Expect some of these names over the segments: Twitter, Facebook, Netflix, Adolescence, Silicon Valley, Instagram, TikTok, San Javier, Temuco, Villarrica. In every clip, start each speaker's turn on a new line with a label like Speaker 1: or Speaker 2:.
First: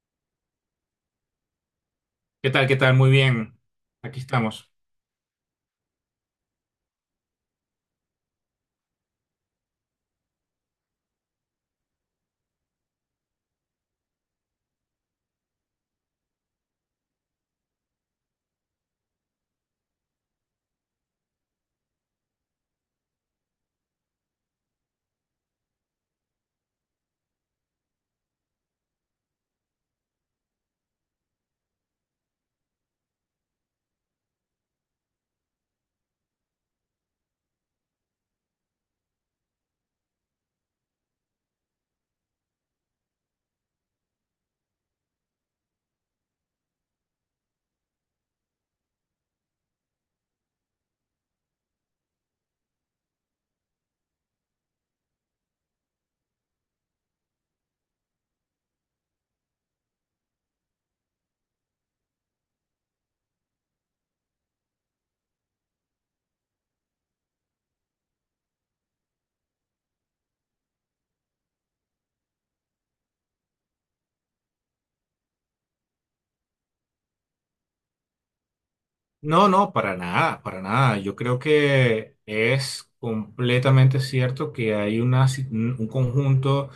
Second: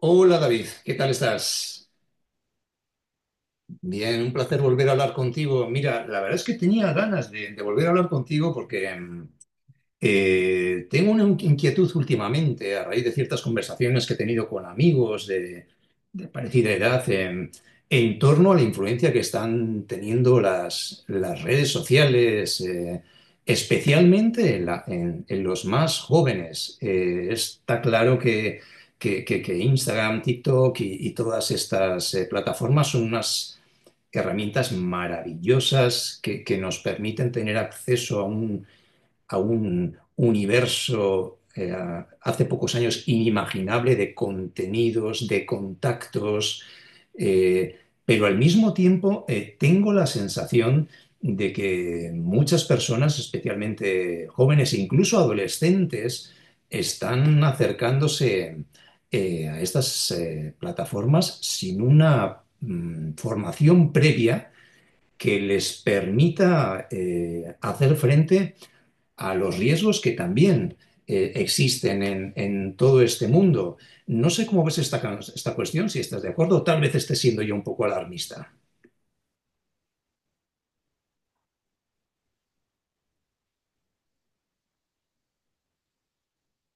Speaker 1: Hola David, ¿qué tal estás?
Speaker 2: ¿Qué tal? ¿Qué tal? Muy bien.
Speaker 1: Bien,
Speaker 2: Aquí
Speaker 1: un placer
Speaker 2: estamos.
Speaker 1: volver a hablar contigo. Mira, la verdad es que tenía ganas de volver a hablar contigo porque tengo una inquietud últimamente a raíz de ciertas conversaciones que he tenido con amigos de parecida edad, en torno a la influencia que están teniendo las redes sociales, especialmente en los más jóvenes. Está claro que Instagram, TikTok y todas estas plataformas son unas herramientas maravillosas que nos permiten tener acceso a un universo hace pocos años inimaginable de contenidos, de contactos, eh, pero al mismo tiempo tengo la sensación de que muchas personas, especialmente jóvenes e incluso adolescentes, están acercándose a estas plataformas sin una formación previa que les permita hacer frente a los riesgos que también existen todo este mundo. No sé cómo ves esta cuestión, si estás de acuerdo, o tal vez esté siendo yo un poco alarmista.
Speaker 2: No, no, para nada, para nada. Yo creo que es completamente cierto que hay una, un conjunto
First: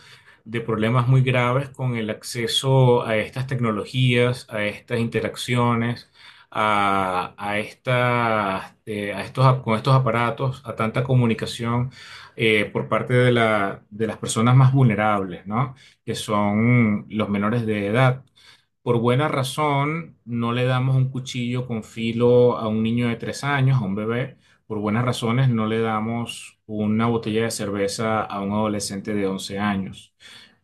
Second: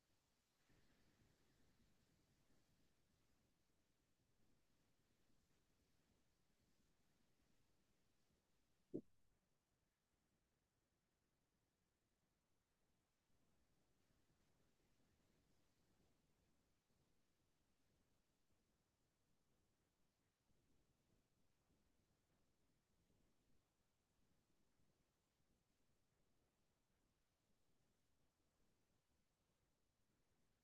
Speaker 2: de problemas muy graves con el acceso a estas tecnologías, a estas interacciones, a estas, a estos, con estos aparatos, a tanta comunicación por parte de las personas más vulnerables, ¿no? Que son los menores de edad. Por buena razón, no le damos un cuchillo con filo a un niño de 3 años, a un bebé. Por buenas razones, no le damos una botella de cerveza a un adolescente de 11 años.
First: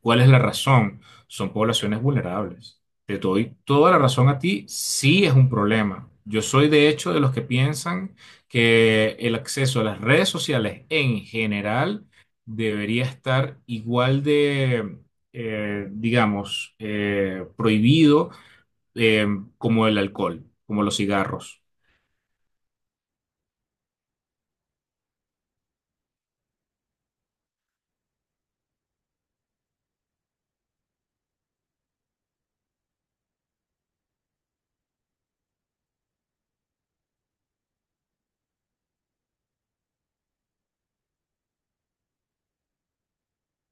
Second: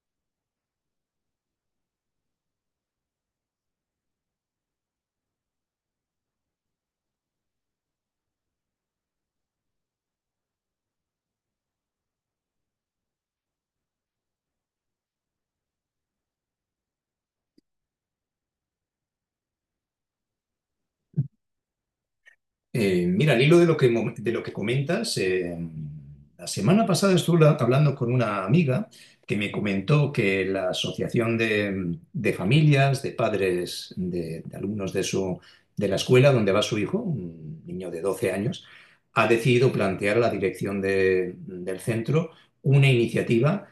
Speaker 2: ¿Cuál es la razón? Son poblaciones vulnerables. Te doy toda la razón a ti, sí es un problema. Yo soy de hecho de los que piensan que el acceso a las redes sociales en general debería estar igual de digamos, prohibido, eh, como el alcohol, como los cigarros.
Speaker 1: Mira, al hilo de lo de lo que comentas, la semana pasada estuve hablando con una amiga que me comentó que la Asociación de Familias, de padres de alumnos de la escuela donde va su hijo, un niño de 12 años, ha decidido plantear a la dirección del centro una iniciativa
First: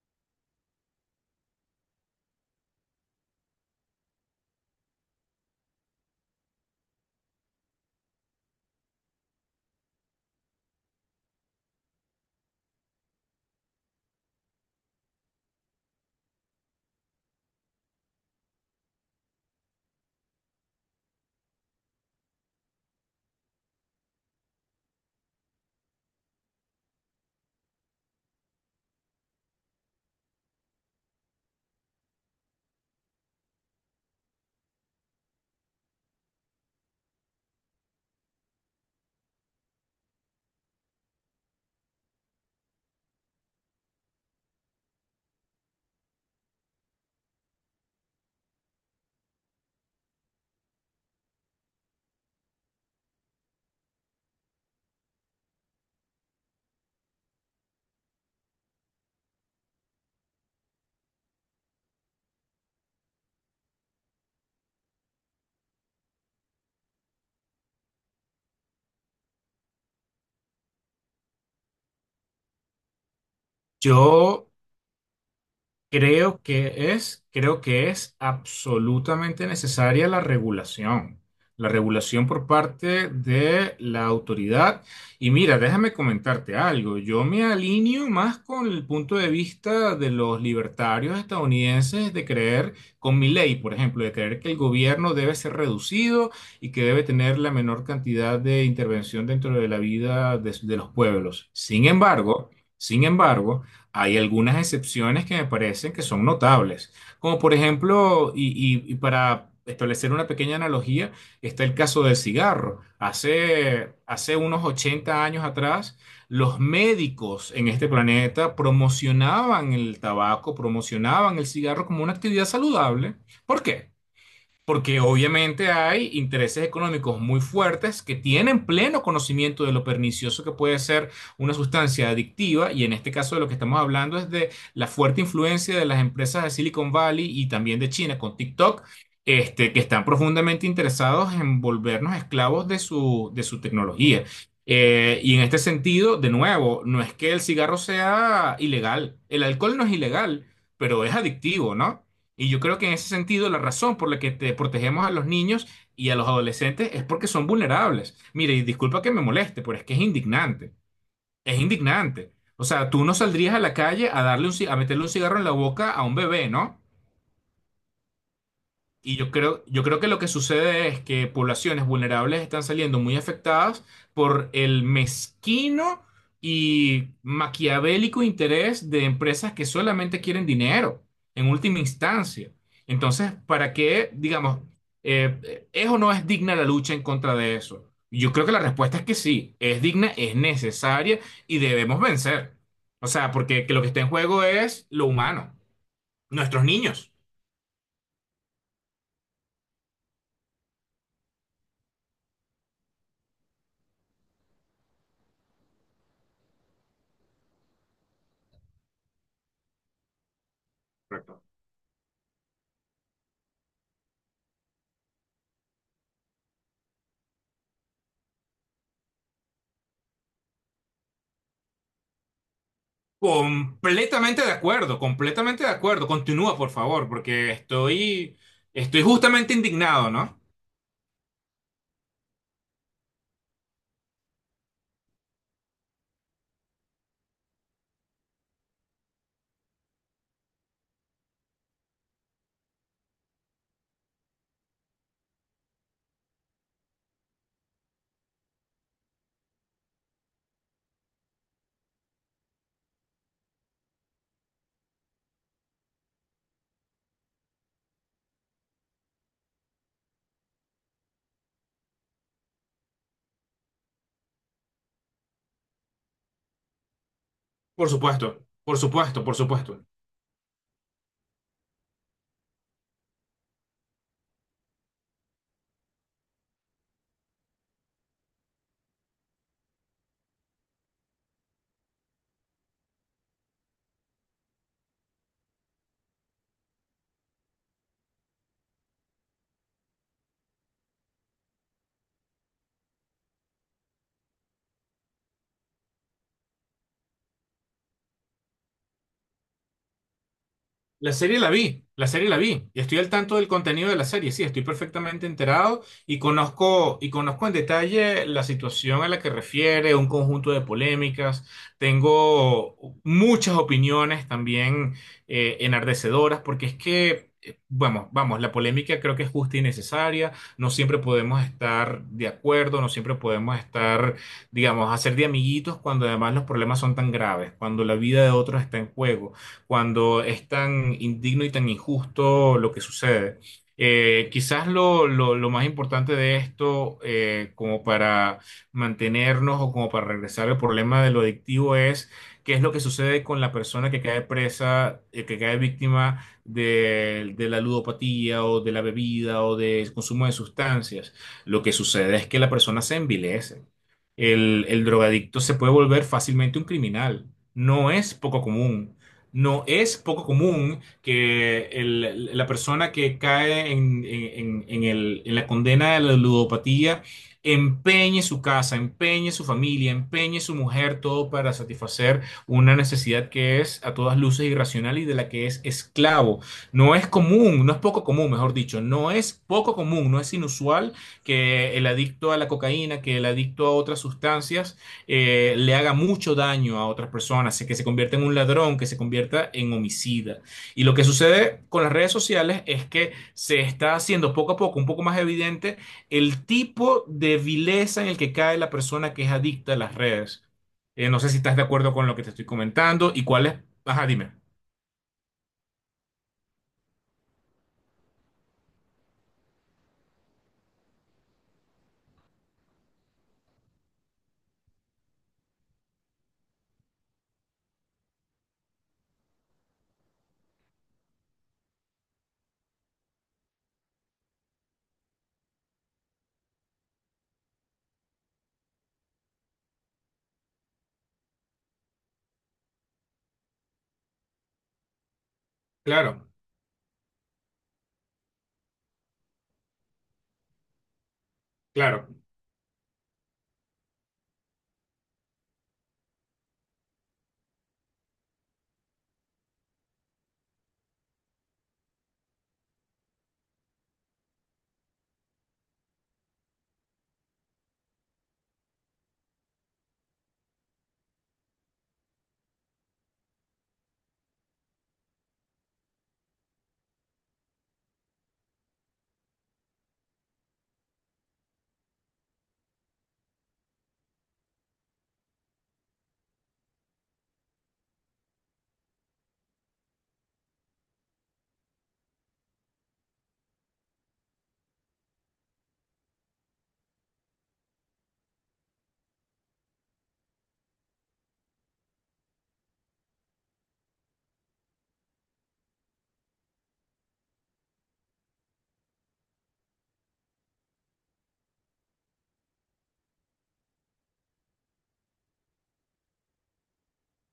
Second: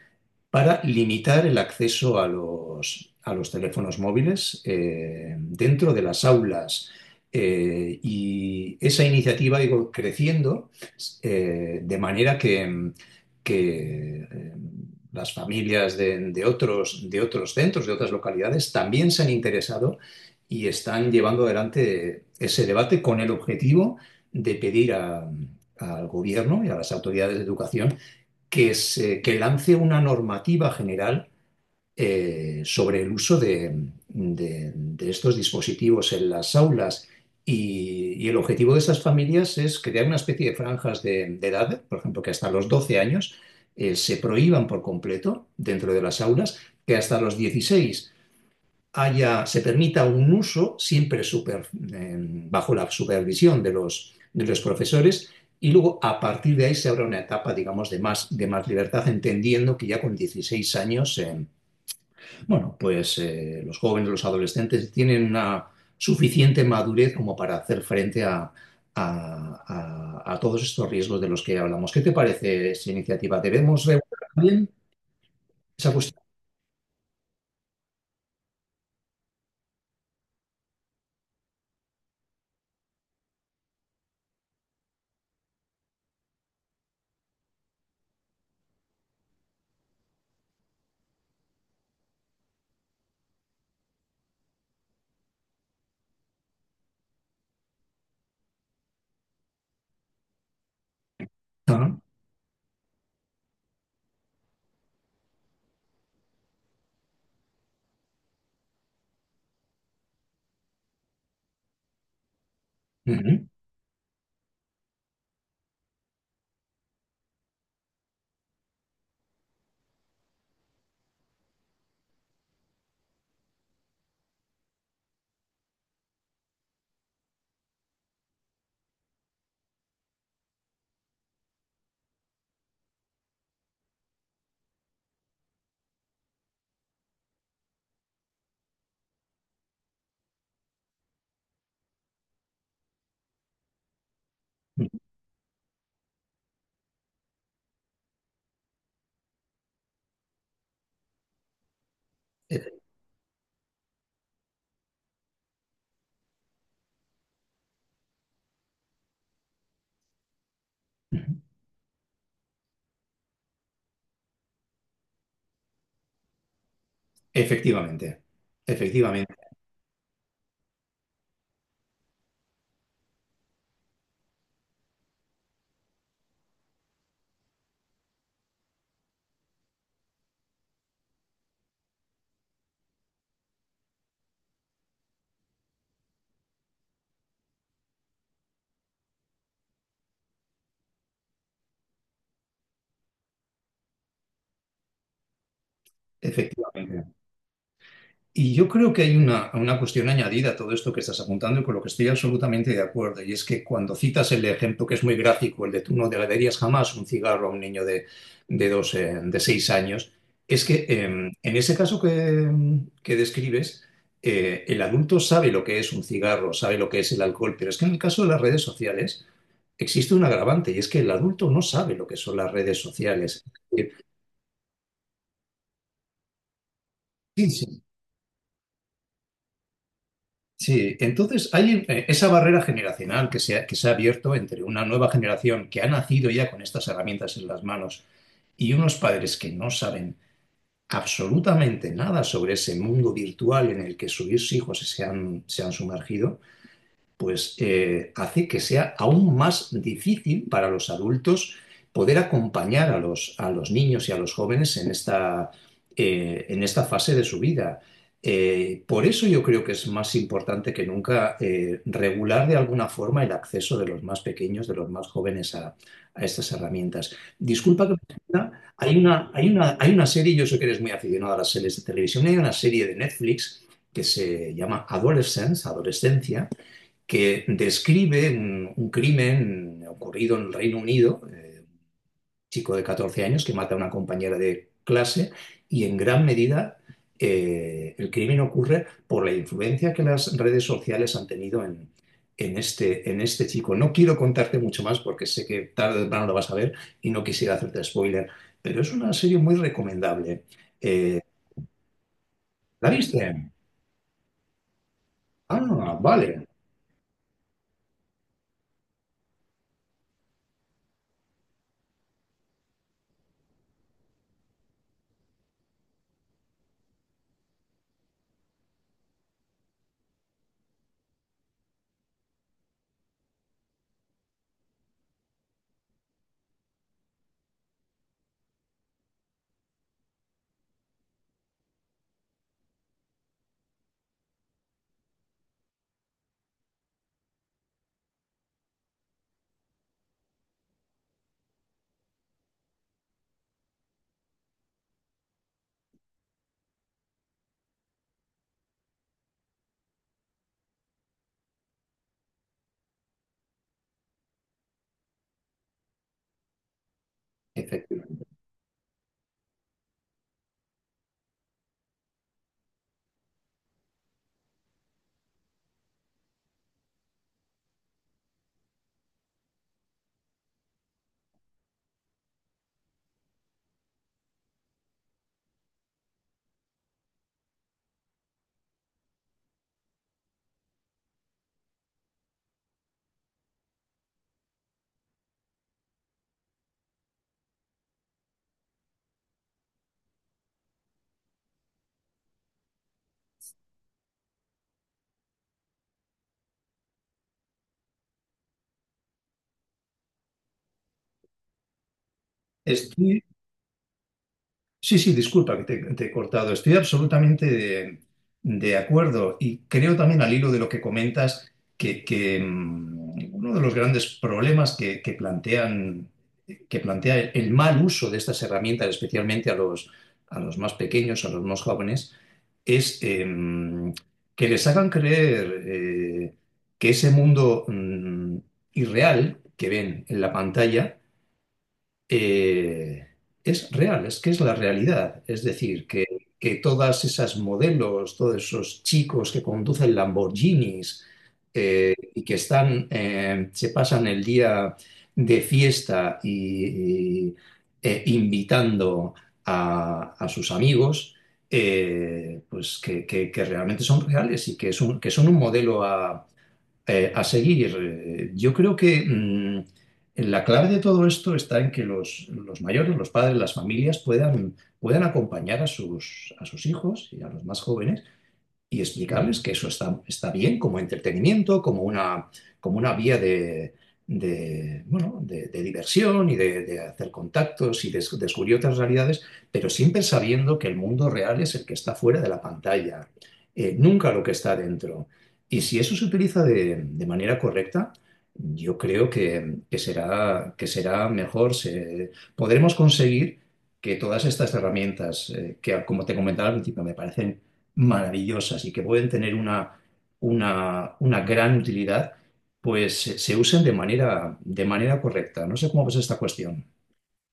Speaker 1: para limitar el acceso a los teléfonos móviles dentro de las aulas. Y esa iniciativa ha ido creciendo de manera que las familias de otros centros, de otras localidades, también se han interesado y están llevando adelante ese debate con el objetivo de pedir al gobierno y a las autoridades de educación que lance una normativa general sobre el uso de estos dispositivos en las aulas. Y el objetivo de esas familias es crear una especie de franjas de edad, por ejemplo, que hasta los 12 años se prohíban por completo dentro de las aulas, que hasta los 16 haya, se permita un uso siempre super, eh, bajo la supervisión de los profesores y luego a partir de ahí se abre una etapa, digamos, de más libertad, entendiendo que ya con 16 años, los jóvenes, los adolescentes tienen una suficiente madurez como para hacer frente a todos estos riesgos de los que hablamos. ¿Qué te parece esa iniciativa? ¿Debemos regular
Speaker 2: Yo
Speaker 1: también esa cuestión?
Speaker 2: creo que es absolutamente necesaria la regulación por parte de la autoridad. Y mira, déjame comentarte algo. Yo me alineo más con el punto de vista de los libertarios estadounidenses de creer, con mi ley, por ejemplo, de creer que el gobierno debe ser reducido y que debe tener la menor cantidad de intervención dentro de la vida de los pueblos. Sin
Speaker 1: Ah,
Speaker 2: embargo, sin embargo, hay algunas excepciones que me parecen que son notables, como por ejemplo, y para establecer una pequeña analogía, está el caso del cigarro.
Speaker 1: ujú,
Speaker 2: Hace unos 80 años atrás, los médicos en este planeta promocionaban el tabaco, promocionaban el cigarro como una actividad saludable. ¿Por qué? Porque obviamente hay intereses económicos muy fuertes que tienen pleno conocimiento de lo pernicioso que puede ser una sustancia adictiva, y en este caso de lo que estamos hablando es de la fuerte influencia de las empresas de Silicon Valley y también de China con TikTok, que están profundamente interesados en volvernos esclavos de su tecnología.
Speaker 1: ujú,
Speaker 2: Y en este sentido, de nuevo, no es que el cigarro sea ilegal, el alcohol no es ilegal, pero es adictivo, ¿no? Y yo
Speaker 1: eh,
Speaker 2: creo que en ese sentido la razón por la que te protegemos a los niños y a los adolescentes es porque son vulnerables. Mire, y disculpa que me moleste, pero es que es indignante. Es indignante. O sea, tú no saldrías a la calle a darle a meterle un cigarro en la boca a un bebé, ¿no?
Speaker 1: efectivamente,
Speaker 2: Y yo
Speaker 1: efectivamente,
Speaker 2: creo, yo creo que lo que sucede es que poblaciones vulnerables están saliendo muy afectadas por el mezquino y maquiavélico interés de empresas que solamente quieren dinero, en última instancia. Entonces, ¿para qué, digamos, es o no es digna la lucha en contra de eso? Yo creo que la respuesta es que sí, es digna, es necesaria, y debemos vencer. O sea, porque que lo que está en juego es lo humano, nuestros
Speaker 1: efectivamente.
Speaker 2: niños.
Speaker 1: Y yo creo que hay una cuestión añadida a todo esto que estás apuntando y con lo que estoy absolutamente de acuerdo, y es que cuando citas el ejemplo que es muy gráfico, el de tú no le darías jamás un cigarro a un niño de 12, de 6 años, es que
Speaker 2: Correcto.
Speaker 1: en ese caso que describes, el adulto sabe lo que es un cigarro, sabe lo que es el alcohol, pero es que en el caso de las redes sociales existe un agravante, y es que el adulto no sabe lo que son las redes sociales. Sí,
Speaker 2: Completamente de acuerdo, completamente de acuerdo. Continúa, por favor, porque
Speaker 1: sí.
Speaker 2: estoy justamente indignado, ¿no?
Speaker 1: Sí, entonces hay esa barrera generacional que se ha abierto entre una nueva generación que ha nacido ya con estas herramientas en las manos y unos padres que no saben absolutamente nada sobre ese mundo virtual en el que sus hijos se han sumergido pues hace que sea aún más difícil para los adultos poder acompañar a los niños y a los jóvenes en esta fase de su vida. Por eso yo creo que es más importante que nunca regular de alguna forma el acceso de los más pequeños, de los más jóvenes a estas herramientas. Disculpa
Speaker 2: Por
Speaker 1: que me
Speaker 2: supuesto,
Speaker 1: extienda,
Speaker 2: por supuesto, por supuesto.
Speaker 1: hay una serie, yo sé que eres muy aficionado a las series de televisión, hay una serie de Netflix que se llama Adolescence, Adolescencia, que describe un crimen ocurrido en el Reino Unido, un chico de 14 años que mata a una compañera de clase y en gran medida el crimen ocurre por la influencia que las redes sociales han tenido en este chico. No quiero contarte mucho más porque sé que tarde o temprano lo vas a ver y no quisiera hacerte spoiler, pero es una serie muy recomendable.
Speaker 2: La
Speaker 1: Eh,
Speaker 2: serie la vi, la serie la vi, y
Speaker 1: ¿La
Speaker 2: estoy al tanto del
Speaker 1: viste?
Speaker 2: contenido de la serie, sí, estoy perfectamente enterado
Speaker 1: Ah,
Speaker 2: y
Speaker 1: vale,
Speaker 2: conozco, en detalle la situación a la que refiere, un conjunto de polémicas, tengo muchas opiniones también enardecedoras, porque es que, vamos, vamos, la polémica creo que es justa y necesaria, no siempre podemos estar de acuerdo, no siempre podemos estar, digamos, hacer de amiguitos cuando además los problemas son tan graves, cuando la vida de otros está en juego, cuando es tan indigno y tan injusto lo que sucede. Quizás lo más importante de esto, como para mantenernos o como para regresar al problema de lo adictivo, es qué es lo que sucede con la persona que cae presa, que cae víctima de la ludopatía o de la bebida o del consumo de sustancias. Lo que sucede es que la persona se envilece. El drogadicto se puede volver fácilmente un criminal. No es
Speaker 1: efectivamente.
Speaker 2: poco común. No es poco común que la persona que cae en la condena de la ludopatía empeñe su casa, empeñe su familia, empeñe su mujer, todo para satisfacer una necesidad que es a todas luces irracional y de la que es esclavo. No es común, no es poco común, mejor dicho, no es poco común, no es inusual que el adicto a la cocaína, que el adicto a otras sustancias le haga mucho daño a otras personas, que se convierta en un ladrón, que se convierta en homicida. Y lo que sucede con las redes sociales es que se está haciendo poco a poco un poco más evidente el tipo de vileza en el que cae la persona que es adicta a las redes. No sé si estás de acuerdo con lo que te estoy comentando
Speaker 1: Estoy-
Speaker 2: y cuál es... Ajá, dime.
Speaker 1: Sí, sí, disculpa que te he cortado. Estoy absolutamente de acuerdo y creo también al hilo de lo que comentas que uno de los grandes problemas que que plantea el mal uso de estas herramientas, especialmente a los más pequeños, a los más jóvenes, es que les hagan creer que ese mundo irreal que ven en la pantalla eh, es real, es que es la realidad. Es decir,
Speaker 2: Claro,
Speaker 1: que todas esas modelos, todos esos chicos que conducen Lamborghinis
Speaker 2: claro.
Speaker 1: y que están, se pasan el día de fiesta invitando a sus amigos, pues que realmente son reales y que, que son un modelo a seguir, yo creo que la clave de todo esto está en que los mayores, los padres, las familias puedan acompañar a sus hijos y a los más jóvenes y explicarles que eso está bien como entretenimiento, como una vía de, bueno, de diversión y de hacer contactos y de descubrir otras realidades, pero siempre sabiendo que el mundo real es el que está fuera de la pantalla, nunca lo que está dentro. Y si eso se utiliza de manera correcta, yo creo que será mejor, podremos conseguir que todas estas herramientas, que como te comentaba al principio, me parecen maravillosas y que pueden tener una gran utilidad, pues se usen de manera correcta. No sé cómo ves esta cuestión.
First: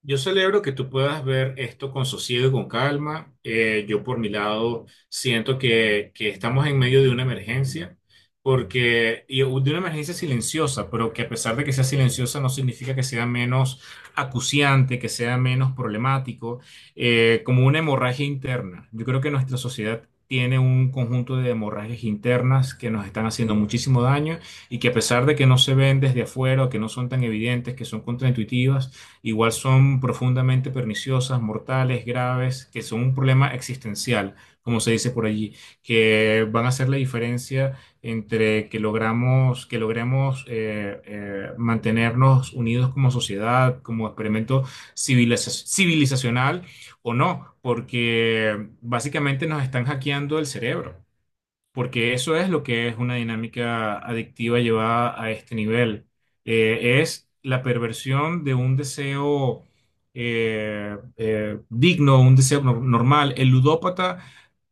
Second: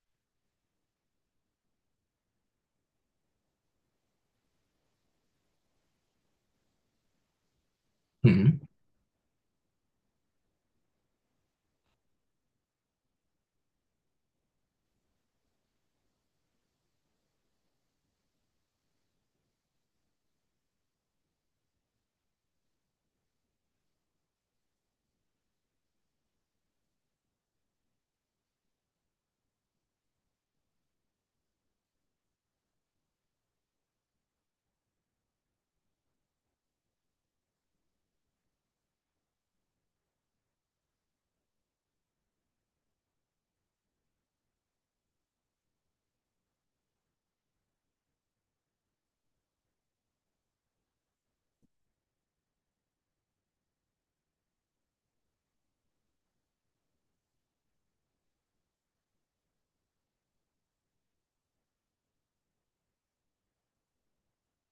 Speaker 2: Yo celebro que tú puedas ver esto con sosiego y con calma. Yo por mi lado siento que estamos en medio de una emergencia,
Speaker 1: Ujú.
Speaker 2: porque y de una emergencia silenciosa, pero que a pesar de que sea silenciosa no significa que sea menos acuciante, que sea menos problemático, como una hemorragia interna. Yo creo que nuestra sociedad tiene un conjunto de hemorragias internas que nos están haciendo muchísimo daño, y que a pesar de que no se ven desde afuera o que no son tan evidentes, que son contraintuitivas, igual son profundamente perniciosas, mortales, graves, que son un problema existencial, como se dice por allí, que van a hacer la diferencia entre que logramos, que logremos mantenernos unidos como sociedad, como experimento civilizacional o no, porque básicamente nos están hackeando el cerebro, porque eso es lo que es una dinámica adictiva llevada a este nivel. Es la perversión de un deseo digno, un deseo normal. El ludópata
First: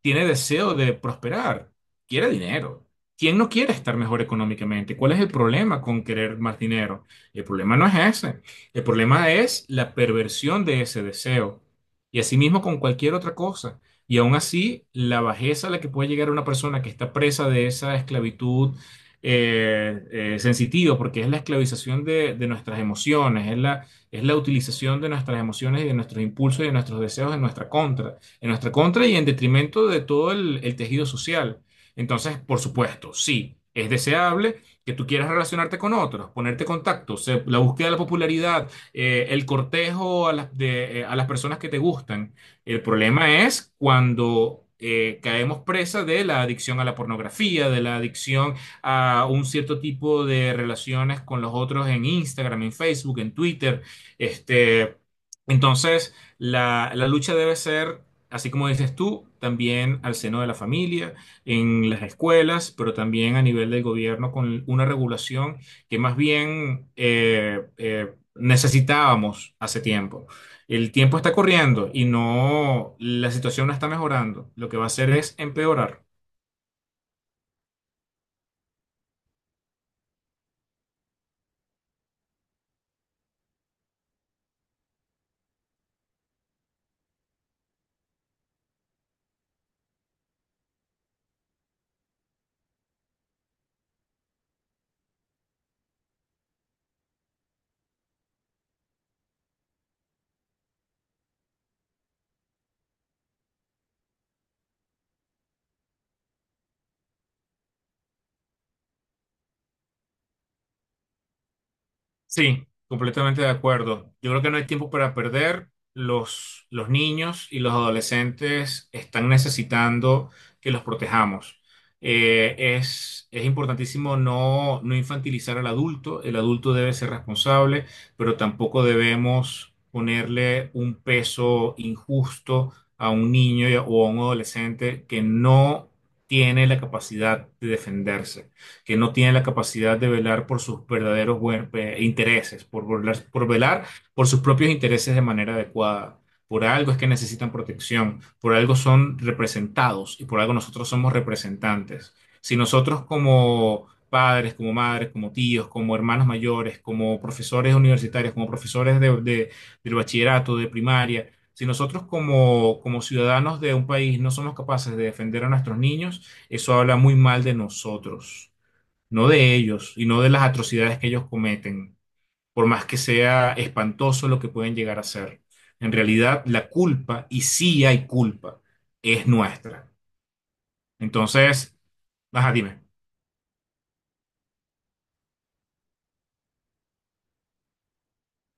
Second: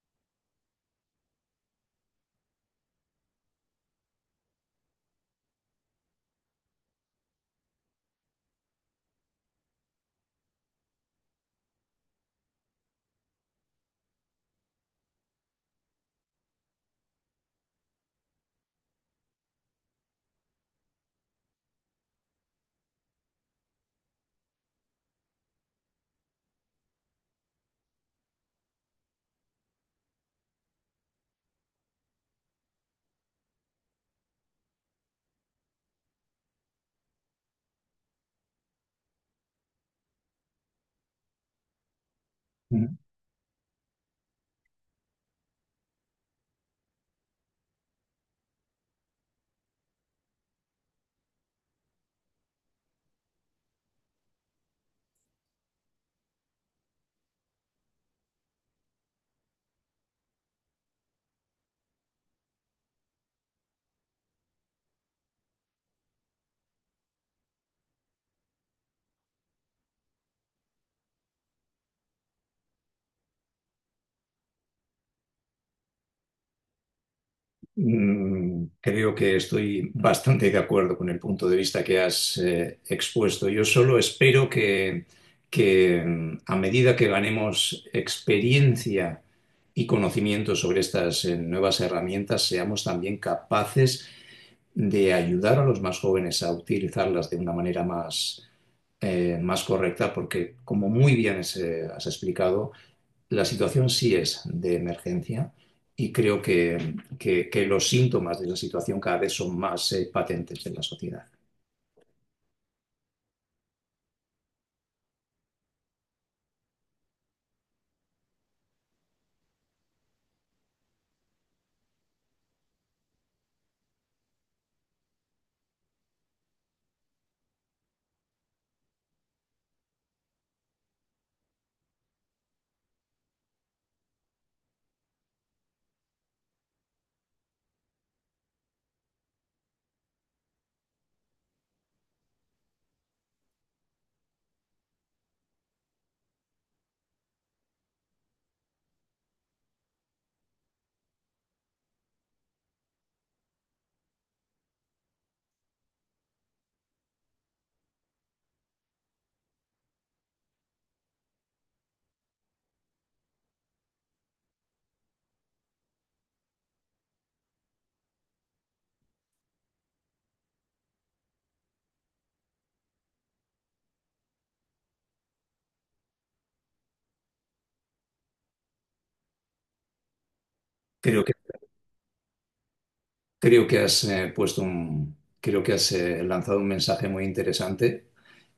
Speaker 2: tiene deseo de prosperar, quiere dinero. ¿Quién no quiere estar mejor económicamente? ¿Cuál es el problema con querer más dinero? El problema no es ese. El problema es la perversión de ese deseo. Y asimismo con cualquier otra cosa. Y aún así, la bajeza a la que puede llegar una persona que está presa de esa esclavitud eh, sensitiva, porque es la esclavización de, nuestras emociones, es la utilización de nuestras emociones y de nuestros impulsos y de nuestros deseos en nuestra contra y en detrimento de todo el tejido social. Entonces, por supuesto, sí, es deseable que tú quieras relacionarte con otros, ponerte contactos, la búsqueda de la popularidad, el cortejo a las personas que te gustan. El problema es cuando caemos presa de la adicción a la pornografía, de la adicción a un cierto tipo de relaciones con los otros en Instagram, en Facebook, en Twitter. Este, entonces, la lucha debe ser, así como dices tú, también al seno de la familia, en las escuelas, pero también a nivel del gobierno con una regulación que más bien necesitábamos hace tiempo. El tiempo está corriendo y no, la situación no está mejorando. Lo que va a hacer es empeorar.
Speaker 1: Creo que estoy bastante de acuerdo con el punto de vista que has expuesto. Yo solo espero que a medida que ganemos experiencia y conocimiento sobre estas nuevas herramientas, seamos también capaces de ayudar a los más jóvenes a utilizarlas de una manera más, más correcta, porque como muy bien has explicado, la situación sí es de emergencia y creo que los síntomas de la situación cada vez son más patentes en la sociedad.
Speaker 2: Sí, completamente de acuerdo. Yo creo que no hay tiempo para perder. Los niños y los adolescentes están necesitando que los protejamos. Es importantísimo no infantilizar al adulto. El adulto debe ser responsable, pero tampoco debemos ponerle un peso injusto a un niño y o a un adolescente que no tiene la capacidad de defenderse, que no tiene la capacidad de velar por sus verdaderos intereses, por velar por sus propios intereses de manera adecuada. Por algo es que necesitan protección, por algo son representados y por algo nosotros somos representantes. Si nosotros como padres, como madres, como tíos, como hermanos mayores, como profesores universitarios, como profesores del bachillerato, de primaria, si nosotros como, como ciudadanos de un país no somos capaces de defender a nuestros niños, eso habla muy mal de nosotros, no de ellos y no de las atrocidades que ellos cometen, por más que sea espantoso lo que pueden llegar a ser. En realidad, la culpa, y sí hay culpa, es nuestra.
Speaker 1: Creo que,
Speaker 2: Entonces, ajá, dime.
Speaker 1: Creo que has lanzado un mensaje muy interesante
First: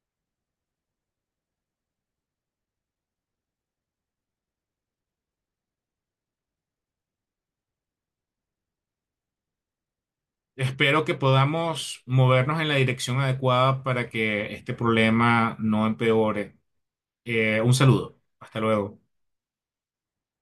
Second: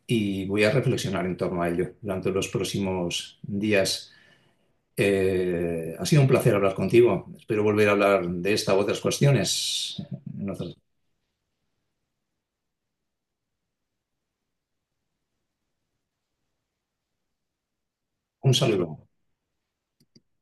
Speaker 1: y voy a reflexionar en torno a ello durante los próximos días. Ha sido un placer hablar contigo. Espero volver a hablar de esta u otras cuestiones. en otras-
Speaker 2: Espero que podamos movernos en la dirección adecuada para que este problema no empeore. Un saludo.
Speaker 1: Un
Speaker 2: Hasta
Speaker 1: saludo.
Speaker 2: luego.